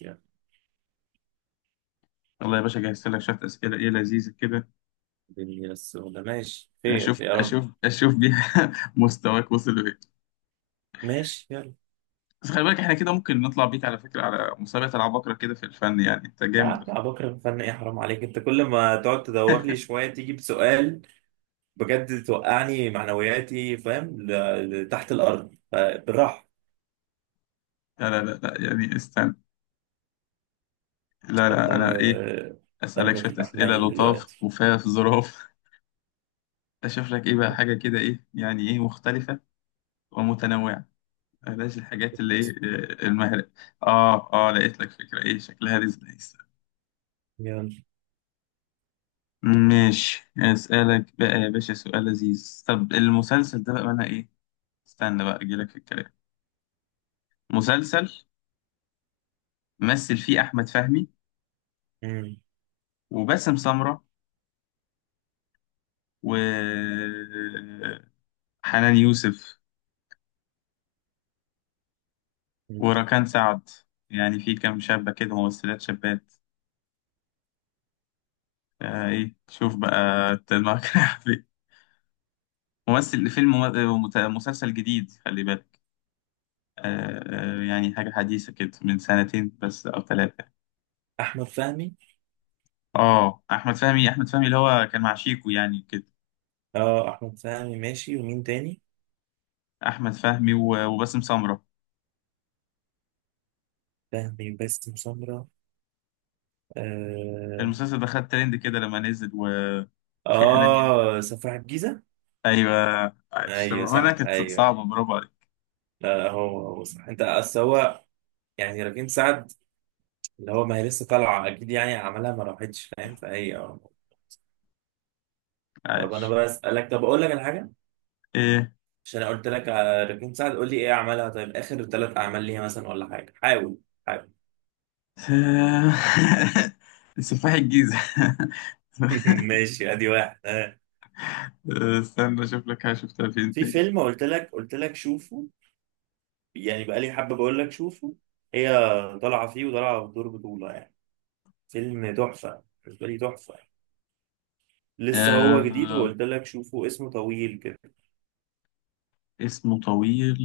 يا يلا يا باشا، جهزت لك شوية أسئلة إيه لذيذة كده. دنيا السوداء، ماشي، خير أشوف يا رب. أشوف أشوف بيها مستواك وصل لإيه؟ ماشي يلا. بس خلي بالك، إحنا كده ممكن نطلع بيك على فكرة على مسابقة العباقرة كده في الفن، يعني أنت يا عم جامد ابو بكر، فن ايه؟ حرام عليك، انت كل ما تقعد تدور لي لا شويه تيجي بسؤال. بجد توقعني، معنوياتي فاهم تحت الارض، فبالراحه ان لا لا لا، يعني استنى. لا شاء لا، الله أنا إيه، آه، أسألك قلبك شوية يبقى أسئلة حنين لطاف دلوقتي. وفاف ظراف. أشوف لك إيه بقى، حاجة كده إيه، يعني إيه، مختلفة ومتنوعة. بلاش الحاجات اللي إيه المهرة. آه آه، لقيت لك فكرة إيه شكلها رزق. يلا. ماشي، اسألك بقى يا باشا سؤال لذيذ. طب المسلسل ده بقى معناه ايه؟ استنى بقى اجيلك في الكلام. مسلسل مثل فيه احمد فهمي مم. وباسم سمرة و حنان يوسف مم. وركان سعد. يعني في كام شابة كده، ممثلات شابات. آه ايه، شوف بقى أنت دماغك رايحة فين. ممثل فيلم مسلسل جديد، خلي بالك. يعني حاجة حديثة كده من سنتين بس او ثلاثة. احمد فهمي. اه، احمد فهمي اللي هو كان مع شيكو يعني كده. اه، احمد فهمي ماشي، ومين تاني؟ احمد فهمي و- وباسم سمرة. فهمي، باسم سمرة. اه. المسلسل ده خد ترند كده لما نزل و... وفي حنان آه. سفاح الجيزه. ايوه، عايش. طب ايوه انا صح كانت ايوه. صعبه، برافو عليك. لا لا، هو هو صح، انت اصل هو يعني ركين سعد اللي هو، ما هي لسه طالعه اكيد يعني عملها، ما راحتش فاهم، فهي اه. طب انا عايش بسالك، طب اقول لك على حاجه ايه؟ عشان انا قلت لك على ركين سعد، قول لي ايه عملها، طيب اخر ثلاث اعمال ليها مثلا ولا حاجه. حاول، حاول. سفاح الجيزه. ماشي ادي واحد اه. استنى اشوف لك حاجه شفتها فين في تاني. فيلم قلت لك شوفه، يعني بقالي حبه بقول لك شوفه. هي طالعه فيه وطالعه بدور بطوله يعني. فيلم تحفه بالنسبه لي، تحفه يعني. لسه هو جديد آه... وقلت لك شوفه، اسمه طويل كده. اسمه طويل.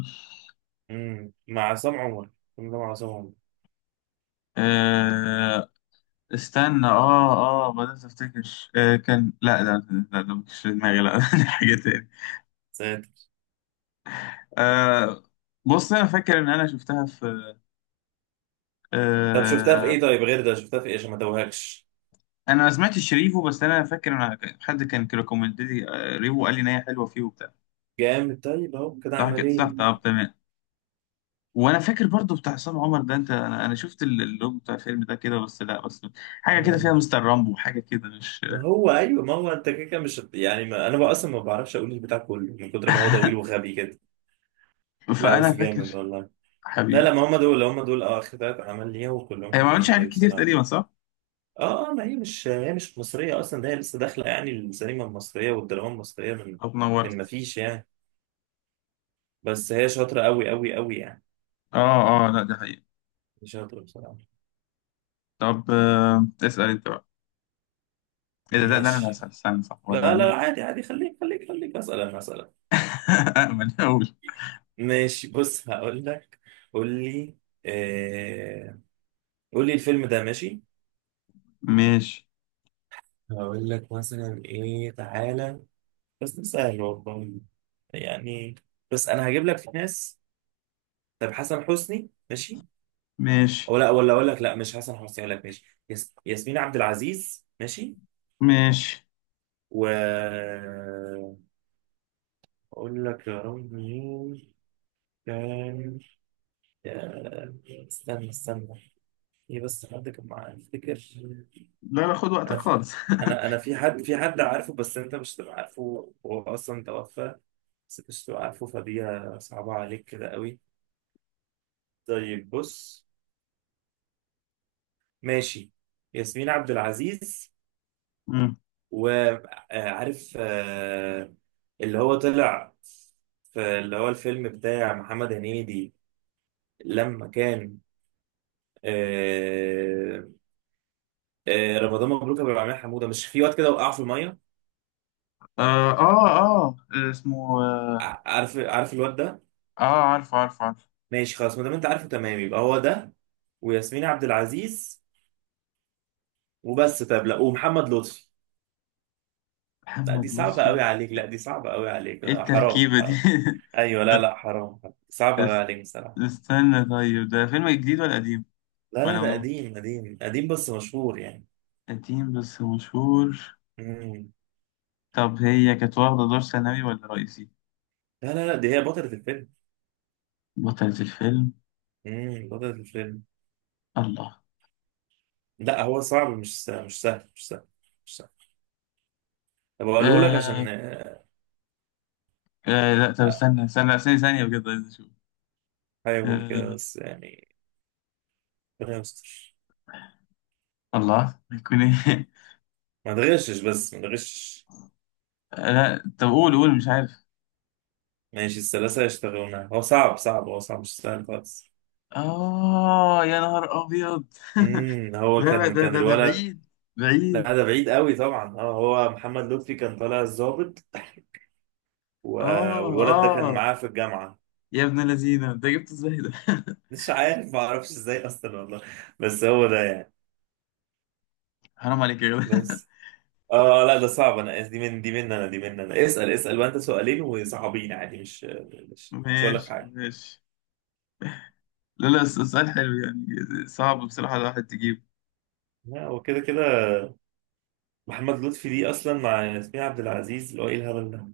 مع عصام عمر، الفيلم ده مع عصام عمر. آه... استنى. اه اه بدأت افتكر. كان، لا ده، لا ده مش في دماغي، لا دي حاجة تاني. ساتر. آه، بص انا فاكر ان انا شفتها في. طب شفتها في آه ايه، طيب غير ده شفتها في ايه عشان ما ادوهكش؟ انا ما سمعتش شريفو، بس انا فاكر ان حد كان ريكومند لي، ريفو قال لي ان هي حلوة فيه وبتاع. جامد، طيب اهو كده صح اعمل كده، ايه. صح، طب تمام. وانا فاكر برضو بتاع عصام عمر ده، انت انا شفت اللوج بتاع الفيلم ده كده بس، لا بس حاجة كده فيها مم. مستر رامبو، حاجة كده مش ما هو ايوه، ما هو انت كده كده مش يعني، ما انا بقى اصلا ما بعرفش اقول البتاع كله من كتر ما هو طويل وغبي كده. لا فانا بس فاكر جامد والله. لا لا، حبيبي. ما هم دول هم دول اه اخر ثلاث اعمال ليها، وكلهم هي ما عملتش حلوين حاجات قوي كتير بصراحه. تقريبا، صح؟ اه اه، ما هي مش مصريه اصلا، ده هي لسه داخله يعني السينما المصريه والدراما المصريه من. طب ما نورت. فيش يعني. بس هي شاطره قوي قوي قوي يعني. اه اه، لا دي حقيقة. شاطره بصراحه. طب، اسأل انت بقى. ايه، ده انا اللي ماشي. هسأل، استنى، صح، هو ده لا مين؟ لا عادي عادي، خليك خليك خليك اسال، انا اسال؟ أأمن أقول. ماشي بص هقول لك. قول لي. آه... قول لي الفيلم ده ماشي. ماشي هقول لك مثلا ايه، تعالى. بس ده سهل والله يعني. بس انا هجيب لك في ناس. طب حسن حسني، ماشي؟ ماشي او لا، ولا اقول لك، لا مش حسن حسني، اقول لك ماشي، ياسمين عبد العزيز، ماشي. ماشي. و اقول لك يا رب مين كان. يا- استنى استنى، في بس حد كان معاه افتكر. لا لا، خد وقتك انا في... خالص انا انا في حد في حد عارفه، بس انت مش هتبقى عارفه، هو اصلا توفى. بس انت مش هتبقى عارفه، فدي صعبة عليك كده قوي. طيب بص، ماشي. ياسمين عبد العزيز، مم. وعارف اللي هو طلع في، اللي هو الفيلم بتاع محمد هنيدي لما كان، آه، رمضان مبروك ابو العميل، حموده مش في واد كده وقع في الميه، آه, اه اه. اسمه، عارف عارف الواد ده؟ آه، عارف عارف عارف. ماشي خلاص، ما دام انت عارفه تمام يبقى هو ده. وياسمين عبد العزيز وبس. طب لا، ومحمد لطفي. لا دي محمد صعبة لطفي. قوي عليك، لا دي صعبة قوي عليك ايه آه، حرام التركيبة دي؟ حرام. ايوه، لا لا. لا حرام، صعبة قوي اس- عليك بصراحة. استنى، طيب ده فيلم جديد ولا قديم؟ لا لا، ولا ده ولا قديم قديم قديم بس مشهور يعني. قديم بس مشهور؟ مم. طب هي كانت واخدة دور ثانوي ولا رئيسي؟ لا لا لا، دي هي بطلة الفيلم. بطلة الفيلم. مم. بطلة الفيلم. الله. لا هو صعب، مش سهل مش سهل مش سهل. مش سهل. طب اقوله لك آه عشان آه، آه، لا طب استنى استنى ثانية ثانية بجد عايز اشوف. احاول آه. كده بس يعني. ربنا يستر. الله هيكون ايه؟ ما تغشش بس، ما تغشش. لا طب قول قول مش عارف. ماشي الثلاثة يشتغلونها، هو صعب صعب، هو صعب مش سهل خالص. اه، يا نهار ابيض. هو لا لا، كان ده ده ده الولد. بعيد، بعيد. لا ده بعيد قوي طبعا. اه هو محمد لطفي كان طالع الضابط و- اه والولد ده كان اه، معاه في الجامعة. يا ابن الذين انت جبت ازاي ده؟ مش عارف، ما اعرفش ازاي اصلا والله. بس هو ده يعني. حرام عليك يا جدع. بس. اه لا ده صعب، انا آسف. دي من انا اسأل، اسأل، وانت سؤالين وصعبين عادي، مش هقول لك ماشي حاجة. ماشي. لا لا، السؤال حلو يعني. صعب بصراحة الواحد تجيبه. لا هو كده كده، محمد لطفي دي اصلا مع ياسمين عبد العزيز، اللي هو ايه الهبل ده.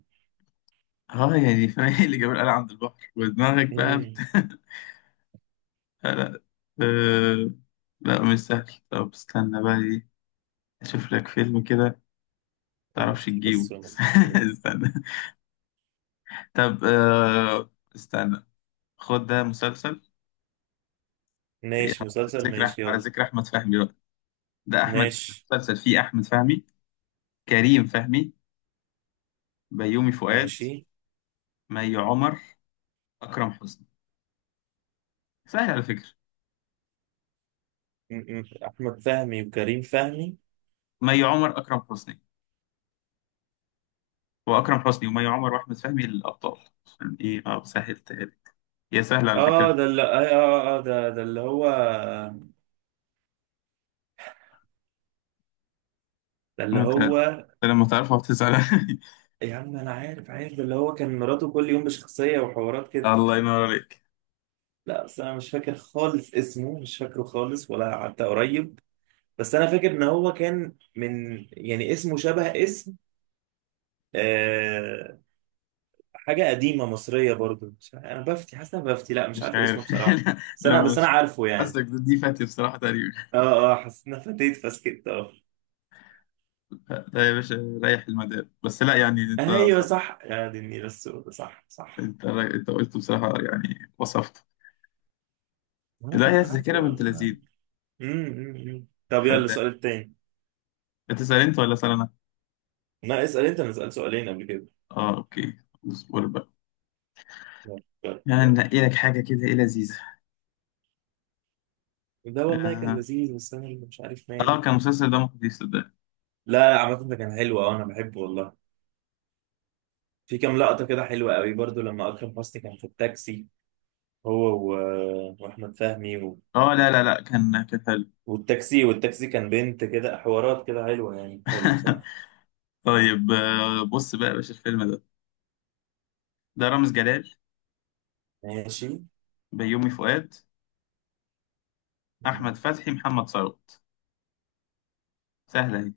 اه، يعني فاهم إيه اللي جاب القلعة عند البحر ودماغك بقى مم. لا. أه... لا مش سهل. طب استنى بقى ايه، اشوف لك فيلم كده يعني متعرفش بس تجيبه. بس. استنى. طب استنى، خد ده مسلسل يعني. ماشي مسلسل، ماشي على يلا. ذكر احمد فهمي بقى. ده احمد، ماشي. مسلسل فيه احمد فهمي، كريم فهمي، بيومي فؤاد، ماشي. مي عمر، اكرم حسني. سهل على فكرة. احمد فهمي وكريم فهمي. مي عمر، اكرم حسني، واكرم حسني ومي عمر واحمد فهمي الابطال. عشان ايه، سهلتها لك. هي سهلة على اه فكرة. ده اللي ده اللي هو، ده اللي انت هو. لما تعرفها بتزعل يا عم انا عارف عارف، ده اللي هو كان مراته كل يوم بشخصية وحوارات كده. الله ينور عليك. لا بس انا مش فاكر خالص، اسمه مش فاكره خالص ولا حتى قريب. بس انا فاكر ان هو كان من، يعني اسمه شبه اسم آه حاجة قديمة مصرية برضو. مش عارف- انا بفتي، حاسس إن انا بفتي، لا مش مش عارف اسمه عارف. بصراحة. لما بس انا عارفه يعني. حاسك دي فاتي بصراحة تقريبا. اه. اه، حسيت انها فاتت فسكت اه. لا يا باشا، ريح المدار بس، لا يعني انت ايوه صح. صح، يا دي النيله السوداء، صح صح. انت قلت بصراحة، يعني وصفت. وانا لا هي كنت عارفه الذاكرة بنت والله. لذيذ. أمم، أمم، أمم. طب يلا السؤال خدام. التاني. بتسأل انت ولا اسأل انا؟ لا اسال انت، انا سالت سؤالين قبل كده. اه اوكي، اصبر بقى. يلا، يلا، يعني يلا. ننقي لك حاجة كده ايه لذيذة. ده والله كان اه. لذيذ، بس انا اللي مش عارف مالي. كان المسلسل ده مخيف صدق. لا لا، عامة ده كان حلو، اه انا بحبه والله. في كام لقطة كده حلوة قوي برضو لما اكرم حسني كان في التاكسي، هو و... واحمد فهمي و... اه لا لا لا، كان حلو. والتاكسي كان بنت كده، حوارات كده حلوة يعني، حلو بصراحة. طيب، بص بقى يا باشا. الفيلم ده، ده رامز جلال، ماشي. بيومي فؤاد، احمد فتحي، محمد ثروت. سهله اهي.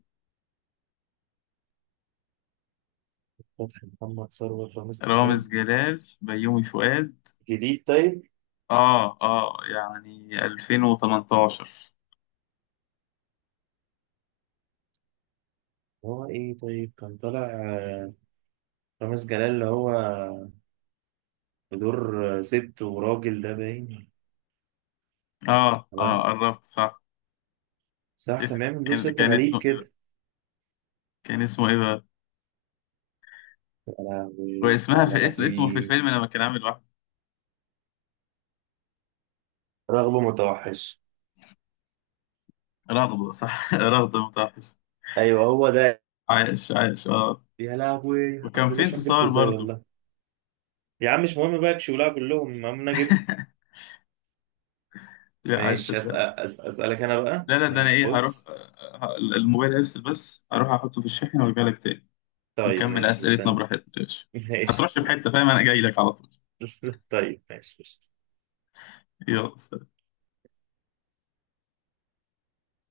فتحي، محمد ثروت، رامز جلال. رامز جلال، بيومي فؤاد. جديد طيب. اه اه، يعني 2018. هو ايه طيب كان طالع، رامز جلال اللي هو بدور، ست وراجل، ده باين اه اه، بقى. قربت صح. صح كان اسم، بيعمل دور كان ست كان غريب اسمه ايه بقى؟ كده. كان اسمه ايه بقى؟ انا واسمها على في انا في اسم، اسمه في الفيلم لما كان عامل واحد. رغبة متوحش. رغدة، صح رغدة متوحش. ايوه هو ده. عايش عايش يا لهوي الحمد وكان لله، في شوف جبته انتصار ازاي برضو. والله. يا عم مش مهم بقى شغلها كلهم، المهم انا جبته. لا عايز ماشي صدق. أسأل، اسألك انا بقى، لا لا ده انا ماشي ايه، هروح بص. الموبايل هيفصل، بس هروح احطه في الشاحن وارجع لك تاني. طيب نكمل ماشي اسئلتنا مستني. براحتنا يا باشا. ماشي هترش في مستني. حته فاهم، انا جاي لك على طول. طيب ماشي قشطة. يلا.